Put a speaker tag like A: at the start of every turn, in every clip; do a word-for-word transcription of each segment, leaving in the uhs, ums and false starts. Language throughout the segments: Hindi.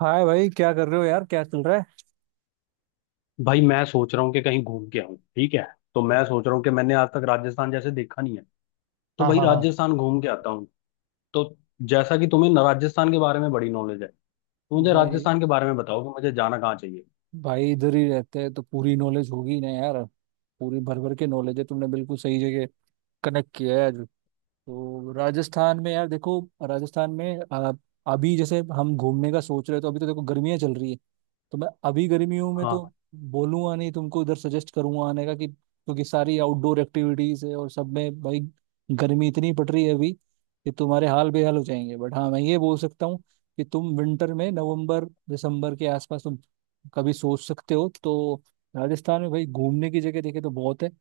A: हाय भाई, क्या कर रहे हो यार? क्या चल रहा है?
B: भाई मैं सोच रहा हूँ कि कहीं घूम के आऊँ। ठीक है। तो मैं सोच रहा हूँ कि मैंने आज तक राजस्थान जैसे देखा नहीं है, तो
A: हाँ,
B: भाई
A: हाँ, हाँ।
B: राजस्थान घूम के आता हूँ। तो जैसा कि तुम्हें न- राजस्थान के बारे में बड़ी नॉलेज है, तो मुझे
A: भाई
B: राजस्थान के बारे में बताओ कि मुझे जाना कहाँ चाहिए।
A: भाई इधर ही रहते हैं तो पूरी नॉलेज होगी ना यार। पूरी भर भर के नॉलेज है, तुमने बिल्कुल सही जगह कनेक्ट किया है। तो राजस्थान में यार देखो, राजस्थान में आ, अभी जैसे हम घूमने का सोच रहे हैं तो अभी तो देखो गर्मियाँ चल रही है। तो मैं अभी गर्मियों में तो
B: हाँ,
A: बोलूंगा नहीं तुमको, इधर सजेस्ट करूंगा आने का कि, क्योंकि सारी आउटडोर एक्टिविटीज है और सब में भाई गर्मी इतनी पड़ रही है अभी कि तुम्हारे हाल बेहाल हो जाएंगे। बट हाँ, मैं ये बोल सकता हूँ कि तुम विंटर में नवंबर दिसंबर के आसपास तुम कभी सोच सकते हो। तो राजस्थान में भाई घूमने की जगह देखे तो बहुत है। अ,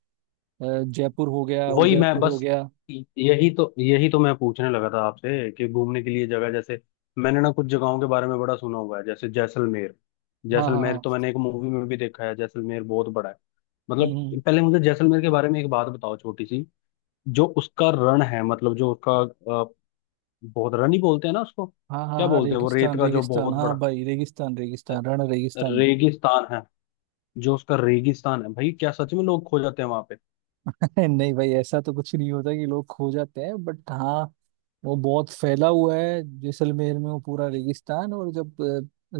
A: जयपुर हो गया,
B: वही मैं
A: उदयपुर हो
B: बस,
A: गया।
B: यही तो यही तो मैं पूछने लगा था आपसे कि घूमने के लिए जगह जैसे। मैंने ना कुछ जगहों के बारे में बड़ा सुना हुआ है, जैसे जैसलमेर।
A: हाँ, हाँ,
B: जैसलमेर
A: हाँ।
B: तो मैंने एक मूवी में भी देखा है, जैसलमेर बहुत बड़ा है। मतलब
A: हम्म।
B: पहले मुझे जैसलमेर के बारे में एक बात बताओ, छोटी सी। जो उसका रण है, मतलब जो उसका अ, बहुत, रण ही बोलते हैं ना उसको,
A: हाँ, हाँ,
B: क्या
A: हाँ,
B: बोलते हैं वो रेत
A: रेगिस्तान,
B: का जो
A: रेगिस्तान,
B: बहुत
A: हाँ
B: बड़ा,
A: भाई, रेगिस्तान,
B: अ,
A: रेगिस्तान, रण, रेगिस्तान।
B: रेगिस्तान है। जो उसका रेगिस्तान है भाई, क्या सच में लोग खो जाते हैं वहां पे?
A: नहीं भाई, ऐसा तो कुछ नहीं होता कि लोग खो जाते हैं, बट हाँ, वो बहुत फैला हुआ है जैसलमेर में, वो पूरा रेगिस्तान। और जब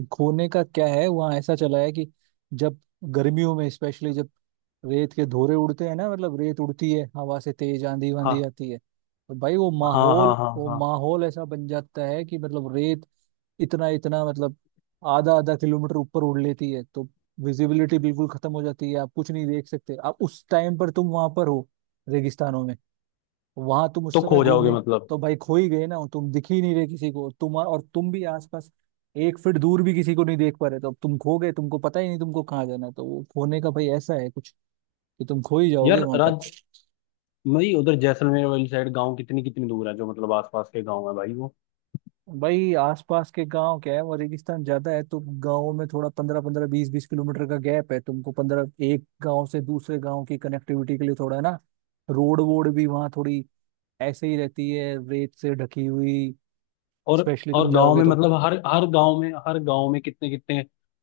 A: अ, खोने का क्या है वहाँ, ऐसा चला है कि जब गर्मियों में स्पेशली, जब रेत के धोरे उड़ते हैं ना, मतलब रेत उड़ती है हवा से, तेज आंधी वांधी
B: हाँ
A: आती है तो भाई वो
B: हाँ हाँ
A: माहौल,
B: हाँ
A: वो
B: हाँ।
A: माहौल ऐसा बन जाता है कि मतलब रेत इतना इतना, मतलब आधा आधा किलोमीटर ऊपर उड़ लेती है। तो विजिबिलिटी बिल्कुल खत्म हो जाती है, आप कुछ नहीं देख सकते। आप उस टाइम पर तुम वहां पर हो रेगिस्तानों में, वहां तुम उस
B: तो
A: समय
B: खो जाओगे
A: घूमने,
B: मतलब?
A: तो भाई खो ही गए ना। तुम दिख ही नहीं रहे किसी को, तुम, और तुम भी आसपास एक फीट दूर भी किसी को नहीं देख पा रहे। तो अब तुम खो गए, तुमको पता ही नहीं तुमको कहाँ जाना है। तो वो खोने का भाई ऐसा है कुछ कि तुम खो ही जाओगे
B: यार
A: वहां पर।
B: राज भाई, उधर जैसलमेर वाली साइड गांव कितनी कितनी दूर है जो, मतलब आसपास के गांव है भाई वो?
A: भाई आसपास के गांव क्या है, वो रेगिस्तान ज्यादा है तो गांवों में थोड़ा पंद्रह पंद्रह बीस बीस किलोमीटर का गैप है। तुमको पंद्रह एक गांव से दूसरे गांव की कनेक्टिविटी के लिए थोड़ा है ना, रोड वोड भी वहाँ थोड़ी ऐसे ही रहती है रेत से ढकी हुई।
B: और
A: स्पेशली तुम
B: और गांव
A: जाओगे
B: में
A: तो,
B: मतलब हर हर गांव में, हर गांव में कितने कितने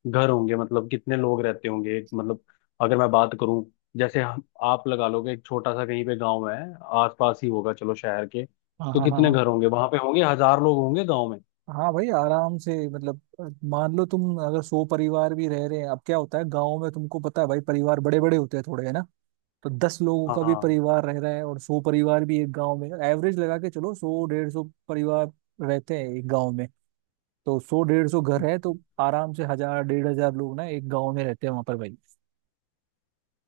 B: घर होंगे, मतलब कितने लोग रहते होंगे एक मतलब? अगर मैं बात करूं, जैसे हम आप लगा लोगे एक छोटा सा कहीं पे गांव है, आसपास ही होगा, चलो शहर के।
A: हाँ
B: तो
A: हाँ हाँ
B: कितने
A: हाँ।
B: घर होंगे वहां पे, होंगे हजार लोग होंगे गांव में?
A: हाँ भाई, आराम से, मतलब अ, मान लो तुम अगर सौ परिवार भी रह रहे हैं, अब क्या होता है गाँव में, तुमको पता है भाई, परिवार बड़े बड़े होते हैं थोड़े है ना। तो दस लोगों का भी
B: हाँ
A: परिवार रह रहा है और सौ परिवार भी एक गांव में, एवरेज लगा के चलो, सौ डेढ़ सौ परिवार रहते हैं एक गांव में। तो सौ डेढ़ सौ घर है तो आराम से हजार डेढ़ हजार लोग ना एक गांव में रहते हैं वहां पर भाई।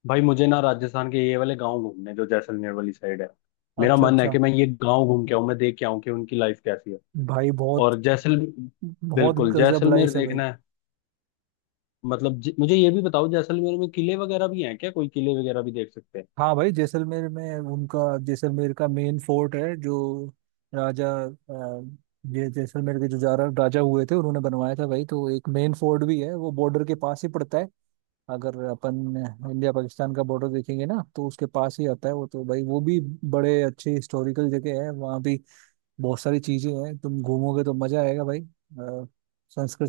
B: भाई, मुझे ना राजस्थान के ये वाले गांव घूमने, जो जैसलमेर वाली साइड है। मेरा
A: अच्छा,
B: मन है
A: अच्छा।
B: कि मैं ये गांव घूम के आऊं, मैं देख के आऊं कि उनकी लाइफ कैसी है।
A: भाई बहुत,
B: और जैसल
A: बहुत
B: बिल्कुल
A: गजब
B: जैसलमेर
A: लाइफ है भाई।
B: देखना है। मतलब ज- मुझे ये भी बताओ, जैसलमेर में किले वगैरह भी हैं क्या, कोई किले वगैरह भी देख सकते?
A: हाँ भाई, जैसलमेर में उनका, जैसलमेर का मेन फोर्ट है जो राजा, अ, ये जैसलमेर के जो जारा राजा हुए थे उन्होंने बनवाया था भाई। तो एक मेन फोर्ट भी है, वो बॉर्डर के पास ही पड़ता है। अगर अपन इंडिया पाकिस्तान का बॉर्डर देखेंगे ना तो उसके पास ही आता है वो। तो भाई वो भी बड़े अच्छे हिस्टोरिकल जगह है वहाँ भी। बहुत सारी चीजें हैं, तुम घूमोगे तो मजा आएगा भाई। अ,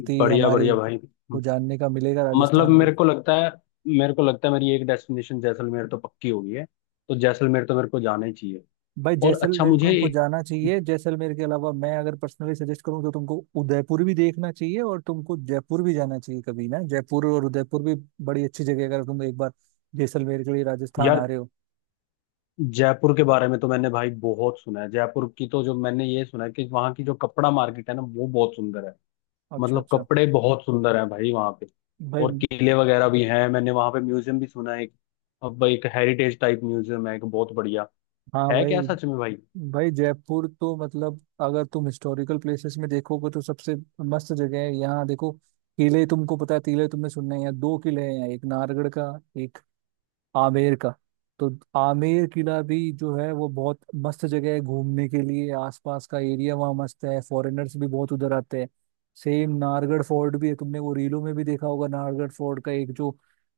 B: हैं बढ़िया
A: हमारी
B: बढ़िया भाई।
A: को जानने का मिलेगा,
B: मतलब
A: राजस्थान को।
B: मेरे को लगता है मेरे को लगता है मेरी एक डेस्टिनेशन जैसलमेर तो पक्की हो गई है। तो जैसलमेर तो मेरे को जाना ही चाहिए।
A: भाई
B: और अच्छा
A: जैसलमेर को
B: मुझे
A: तुमको
B: एक,
A: जाना चाहिए, जैसलमेर के अलावा मैं अगर पर्सनली सजेस्ट करूँ तो तुमको उदयपुर भी देखना चाहिए और तुमको जयपुर भी जाना चाहिए कभी ना, जयपुर और उदयपुर भी बड़ी अच्छी जगह है, अगर तुम एक बार जैसलमेर के लिए राजस्थान आ
B: यार
A: रहे हो।
B: जयपुर के बारे में तो मैंने भाई बहुत सुना है। जयपुर की तो, जो मैंने ये सुना है कि वहाँ की जो कपड़ा मार्केट है ना, वो बहुत सुंदर है।
A: अच्छा,
B: मतलब
A: अच्छा।
B: कपड़े बहुत सुंदर हैं भाई वहाँ पे।
A: भाई।
B: और किले वगैरह भी हैं, मैंने वहाँ पे म्यूजियम भी सुना है एक, अब भाई एक हेरिटेज टाइप म्यूजियम है एक बहुत बढ़िया,
A: हाँ
B: है
A: भाई
B: क्या सच में भाई?
A: भाई जयपुर तो मतलब, अगर तुम हिस्टोरिकल प्लेसेस में देखोगे तो सबसे मस्त जगह है, यहाँ देखो किले, तुमको पता है किले तुमने सुनने हैं, यहाँ दो किले हैं, एक नारगढ़ का, एक आमेर का। तो आमेर किला भी जो है वो बहुत मस्त जगह है घूमने के लिए, आसपास का एरिया वहाँ मस्त है, फॉरेनर्स भी बहुत उधर आते हैं। सेम नाहरगढ़ फोर्ट भी है, तुमने वो रीलों में भी देखा होगा, नाहरगढ़ फोर्ट का एक जो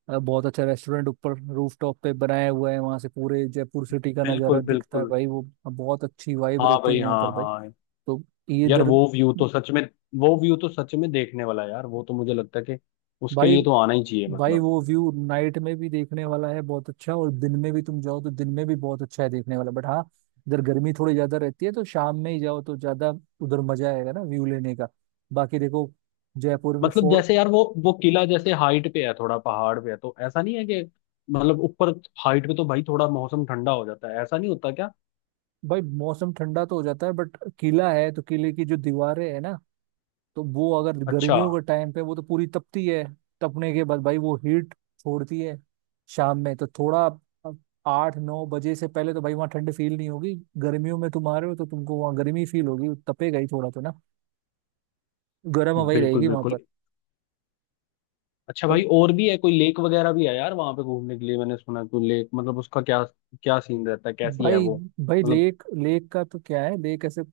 A: अ, बहुत अच्छा रेस्टोरेंट ऊपर रूफटॉप पे बनाया हुआ है, वहाँ से पूरे जयपुर सिटी का
B: बिल्कुल
A: नज़ारा दिखता है
B: बिल्कुल।
A: भाई वो। बहुत अच्छी वाइब
B: हाँ
A: रहती है
B: भाई,
A: वहाँ पर
B: हाँ
A: भाई।
B: हाँ।
A: तो ये
B: यार
A: इधर
B: वो व्यू तो सच में, वो व्यू तो सच में देखने वाला है यार वो, तो मुझे लगता है कि उसके
A: भाई।
B: लिए तो आना ही चाहिए
A: भाई
B: मतलब।
A: वो व्यू नाइट में भी देखने वाला है बहुत अच्छा, और दिन में भी तुम जाओ तो दिन में भी बहुत अच्छा है देखने वाला। बट हाँ, इधर गर्मी थोड़ी ज्यादा रहती है तो शाम में ही जाओ तो ज्यादा उधर मजा आएगा ना, व्यू लेने का। बाकी देखो, जयपुर में
B: मतलब
A: फो,
B: जैसे यार वो वो किला जैसे हाइट पे है, थोड़ा पहाड़ पे है, तो ऐसा नहीं है कि मतलब ऊपर हाइट पे तो भाई थोड़ा मौसम ठंडा हो जाता है, ऐसा नहीं होता क्या?
A: भाई मौसम ठंडा तो हो जाता है बट किला है तो किले की जो दीवारें है ना, तो वो, अगर
B: अच्छा।
A: गर्मियों के टाइम पे वो तो पूरी तपती है। तपने के बाद भाई वो हीट छोड़ती है। शाम में तो थोड़ा, अब आठ नौ बजे से पहले तो भाई वहाँ ठंड फील नहीं होगी। गर्मियों में तुम आ रहे हो तो तुमको वहाँ गर्मी फील होगी, तपेगा ही थोड़ा तो ना, गर्म हवा ही
B: बिल्कुल
A: रहेगी वहां
B: बिल्कुल।
A: पर।
B: अच्छा
A: तो
B: भाई, और भी है कोई लेक वगैरह भी है यार वहां पे घूमने के लिए? मैंने सुना है कोई लेक, मतलब उसका क्या, क्या सीन रहता है, कैसी है
A: भाई,
B: वो?
A: भाई
B: मतलब
A: लेक, लेक का तो क्या है, लेक ऐसे अ,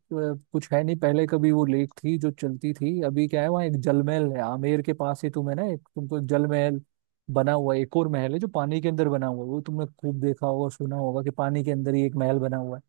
A: कुछ है नहीं, पहले कभी वो लेक थी जो चलती थी, अभी क्या है वहाँ एक जलमहल है, आमेर के पास ही, तुम्हें ना एक तुमको जलमहल बना हुआ है। एक और महल है जो पानी के अंदर बना हुआ है, वो तुमने खूब देखा होगा, सुना होगा कि पानी के अंदर ही एक महल बना हुआ है।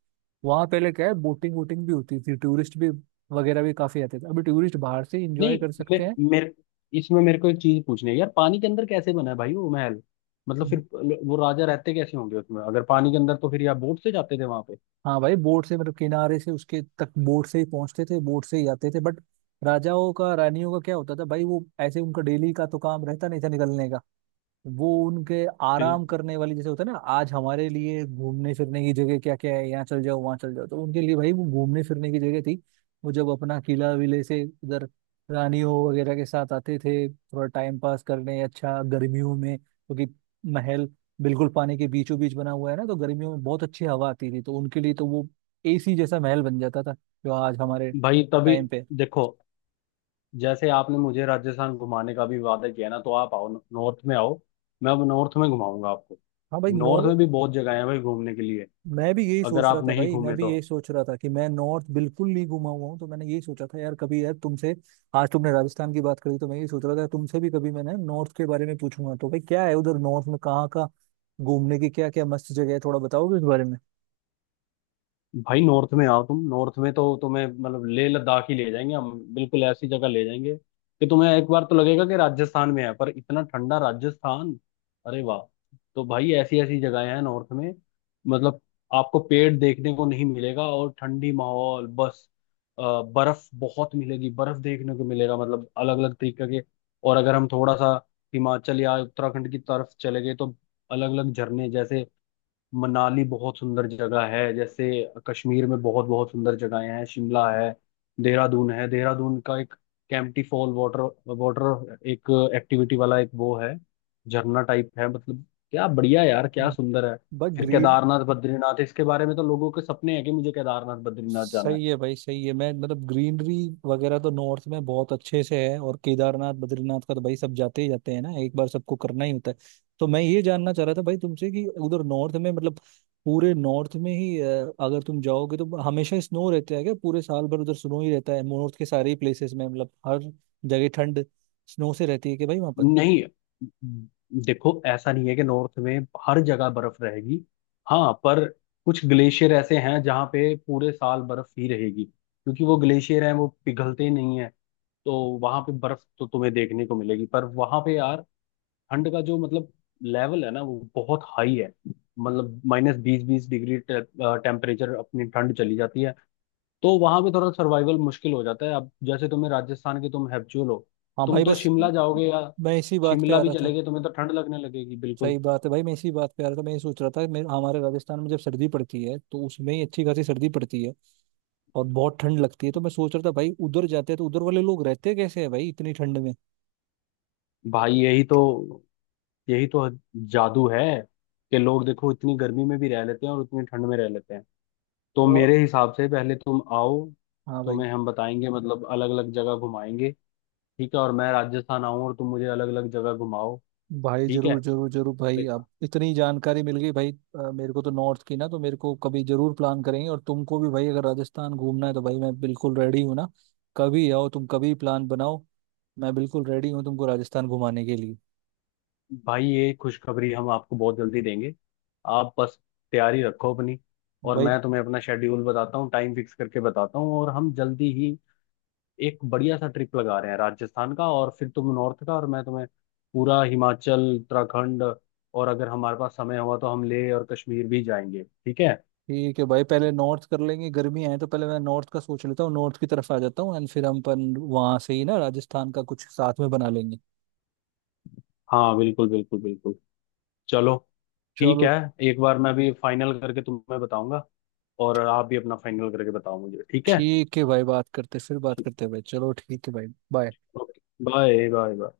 A: वहाँ पहले क्या है, बोटिंग वोटिंग भी होती थी, टूरिस्ट भी वगैरह भी काफी आते थे, अभी टूरिस्ट बाहर से इंजॉय
B: नहीं,
A: कर
B: मे,
A: सकते हैं।
B: मेरे इसमें मेरे को एक चीज पूछनी है यार, पानी के अंदर कैसे बना है भाई वो महल? मतलब फिर वो राजा रहते कैसे होंगे उसमें, अगर पानी के अंदर, तो फिर या बोट से जाते थे वहां पे?
A: हाँ भाई, बोट से, मतलब किनारे से उसके तक बोट से ही पहुंचते थे, बोट से ही आते थे। बट राजाओं का रानियों का क्या होता था भाई, वो ऐसे उनका डेली का तो काम रहता नहीं था निकलने का। वो उनके
B: फिर
A: आराम करने वाली, जैसे होता है ना आज हमारे लिए घूमने फिरने की जगह, क्या क्या है, यहाँ चल जाओ वहाँ चल जाओ, तो उनके लिए भाई वो घूमने फिरने की जगह थी। वो जब अपना किला विले से इधर रानियों वगैरह के साथ आते थे थोड़ा टाइम पास करने, अच्छा गर्मियों में, क्योंकि महल बिल्कुल पानी के बीचों बीच बना हुआ है ना, तो गर्मियों में बहुत अच्छी हवा आती थी तो उनके लिए तो वो एसी जैसा महल बन जाता था जो आज हमारे
B: भाई, तभी
A: टाइम पे।
B: देखो, जैसे आपने मुझे राजस्थान घुमाने का भी वादा किया ना, तो आप आओ नॉर्थ में आओ। मैं अब नॉर्थ में घुमाऊंगा आपको।
A: हाँ भाई, नो।
B: नॉर्थ में भी बहुत जगह है भाई घूमने के लिए।
A: मैं भी यही
B: अगर
A: सोच रहा
B: आप
A: था
B: नहीं
A: भाई, मैं
B: घूमे
A: भी
B: तो
A: यही सोच रहा था कि मैं नॉर्थ बिल्कुल नहीं घुमा हुआ हूँ, तो मैंने यही सोचा था यार कभी यार तुमसे, आज तुमने राजस्थान की बात करी तो मैं यही सोच रहा था तुमसे भी कभी मैंने नॉर्थ के बारे में पूछूंगा। तो भाई क्या है उधर नॉर्थ में, कहाँ का घूमने की क्या क्या मस्त जगह है थोड़ा बताओगे इस बारे
B: भाई नॉर्थ में आओ, तुम नॉर्थ में तो तुम्हें मतलब लेह लद्दाख ही ले जाएंगे हम, बिल्कुल ऐसी जगह ले जाएंगे कि तुम्हें एक बार तो लगेगा कि राजस्थान में है पर इतना ठंडा राजस्थान। अरे वाह। तो भाई ऐसी ऐसी जगहें हैं नॉर्थ में, मतलब आपको पेड़ देखने को नहीं मिलेगा और ठंडी माहौल बस, अ, बर्फ बहुत मिलेगी, बर्फ देखने को मिलेगा मतलब अलग अलग तरीके के। और अगर हम थोड़ा सा हिमाचल या उत्तराखंड की तरफ चले गए तो अलग अलग झरने, जैसे मनाली बहुत सुंदर जगह है, जैसे कश्मीर में बहुत बहुत सुंदर जगहें हैं, शिमला है, देहरादून है। देहरादून का एक कैंपटी फॉल, वाटर वाटर एक एक्टिविटी वाला एक वो है, झरना टाइप है मतलब, क्या बढ़िया यार, क्या
A: में,
B: सुंदर है।
A: बस
B: फिर
A: ग्रीन।
B: केदारनाथ बद्रीनाथ, इसके बारे में तो लोगों के सपने हैं कि मुझे केदारनाथ बद्रीनाथ जाना
A: सही
B: है।
A: है भाई, सही है। मैं, मतलब ग्रीनरी वगैरह तो नॉर्थ में बहुत अच्छे से है, और केदारनाथ बद्रीनाथ का तो भाई सब जाते ही जाते हैं ना एक बार, सबको करना ही होता है। तो मैं ये जानना चाह रहा था भाई तुमसे कि उधर नॉर्थ में, मतलब पूरे नॉर्थ में ही अ, अगर तुम जाओगे तो हमेशा स्नो रहता है क्या, पूरे साल भर उधर स्नो ही रहता है नॉर्थ के सारे प्लेसेस में? मतलब हर जगह ठंड स्नो से रहती है कि भाई वहां पर।
B: नहीं देखो, ऐसा नहीं है कि नॉर्थ में हर जगह बर्फ रहेगी। हाँ, पर कुछ ग्लेशियर ऐसे हैं जहाँ पे पूरे साल बर्फ ही रहेगी, क्योंकि वो ग्लेशियर हैं वो पिघलते नहीं है। तो वहां पे बर्फ तो तुम्हें देखने को मिलेगी, पर वहां पे यार ठंड का जो मतलब लेवल है ना, वो बहुत हाई है। मतलब माइनस बीस बीस डिग्री टेम्परेचर अपनी ठंड चली जाती है। तो वहां पे थोड़ा सर्वाइवल मुश्किल हो जाता है। अब जैसे तुम्हें राजस्थान के तुम हैप्चुअल हो,
A: हाँ
B: तुम
A: भाई
B: तो
A: बस।
B: शिमला जाओगे या
A: मैं इसी बात पे
B: शिमला
A: आ
B: भी
A: रहा
B: चले
A: था।
B: गए, तुम्हें तो ठंड लगने लगेगी बिल्कुल।
A: सही बात है भाई, मैं इसी बात पे आ रहा था। मैं ये सोच रहा था, मेरे हमारे राजस्थान में जब सर्दी पड़ती है तो उसमें ही अच्छी खासी सर्दी पड़ती है और बहुत ठंड लगती है, तो मैं सोच रहा था भाई उधर जाते हैं तो उधर वाले लोग रहते कैसे है भाई इतनी ठंड में।
B: भाई यही तो यही तो जादू है कि लोग देखो इतनी गर्मी में भी रह लेते हैं और इतनी ठंड में रह लेते हैं। तो
A: वो,
B: मेरे हिसाब से पहले तुम आओ,
A: हाँ भाई।
B: तुम्हें हम बताएंगे मतलब अलग अलग जगह घुमाएंगे। ठीक है, और मैं राजस्थान आऊँ और तुम मुझे अलग अलग जगह घुमाओ।
A: भाई
B: ठीक है
A: जरूर, जरूर, जरूर भाई, अब इतनी जानकारी मिल गई भाई, अ, मेरे को तो नॉर्थ की ना, तो मेरे को कभी जरूर प्लान करेंगे, और तुमको भी भाई अगर राजस्थान घूमना है तो भाई मैं बिल्कुल रेडी हूँ ना। कभी आओ तुम, कभी प्लान बनाओ, मैं बिल्कुल रेडी हूँ तुमको राजस्थान घुमाने के लिए
B: भाई, ये खुशखबरी हम आपको बहुत जल्दी देंगे। आप बस तैयारी रखो अपनी, और
A: भाई।
B: मैं तुम्हें अपना शेड्यूल बताता हूँ, टाइम फिक्स करके बताता हूँ, और हम जल्दी ही एक बढ़िया सा ट्रिप लगा रहे हैं राजस्थान का और फिर तुम नॉर्थ का, और मैं तुम्हें पूरा हिमाचल उत्तराखंड, और अगर हमारे पास समय हुआ तो हम लेह और कश्मीर भी जाएंगे। ठीक है।
A: ठीक है भाई, पहले नॉर्थ कर लेंगे, गर्मी है तो पहले मैं नॉर्थ का सोच लेता हूँ, नॉर्थ की तरफ आ जाता हूँ एंड फिर हम अपन वहां से ही ना राजस्थान का कुछ साथ में बना लेंगे।
B: हाँ बिल्कुल बिल्कुल बिल्कुल। चलो, ठीक
A: चलो,
B: है। एक बार मैं भी फाइनल करके तुम्हें बताऊंगा, और आप भी अपना फाइनल करके बताओ मुझे, ठीक है?
A: ठीक है भाई, बात करते, फिर बात
B: ठीक,
A: करते हैं भाई। चलो, ठीक है भाई। बाय।
B: ओके। Bye bye.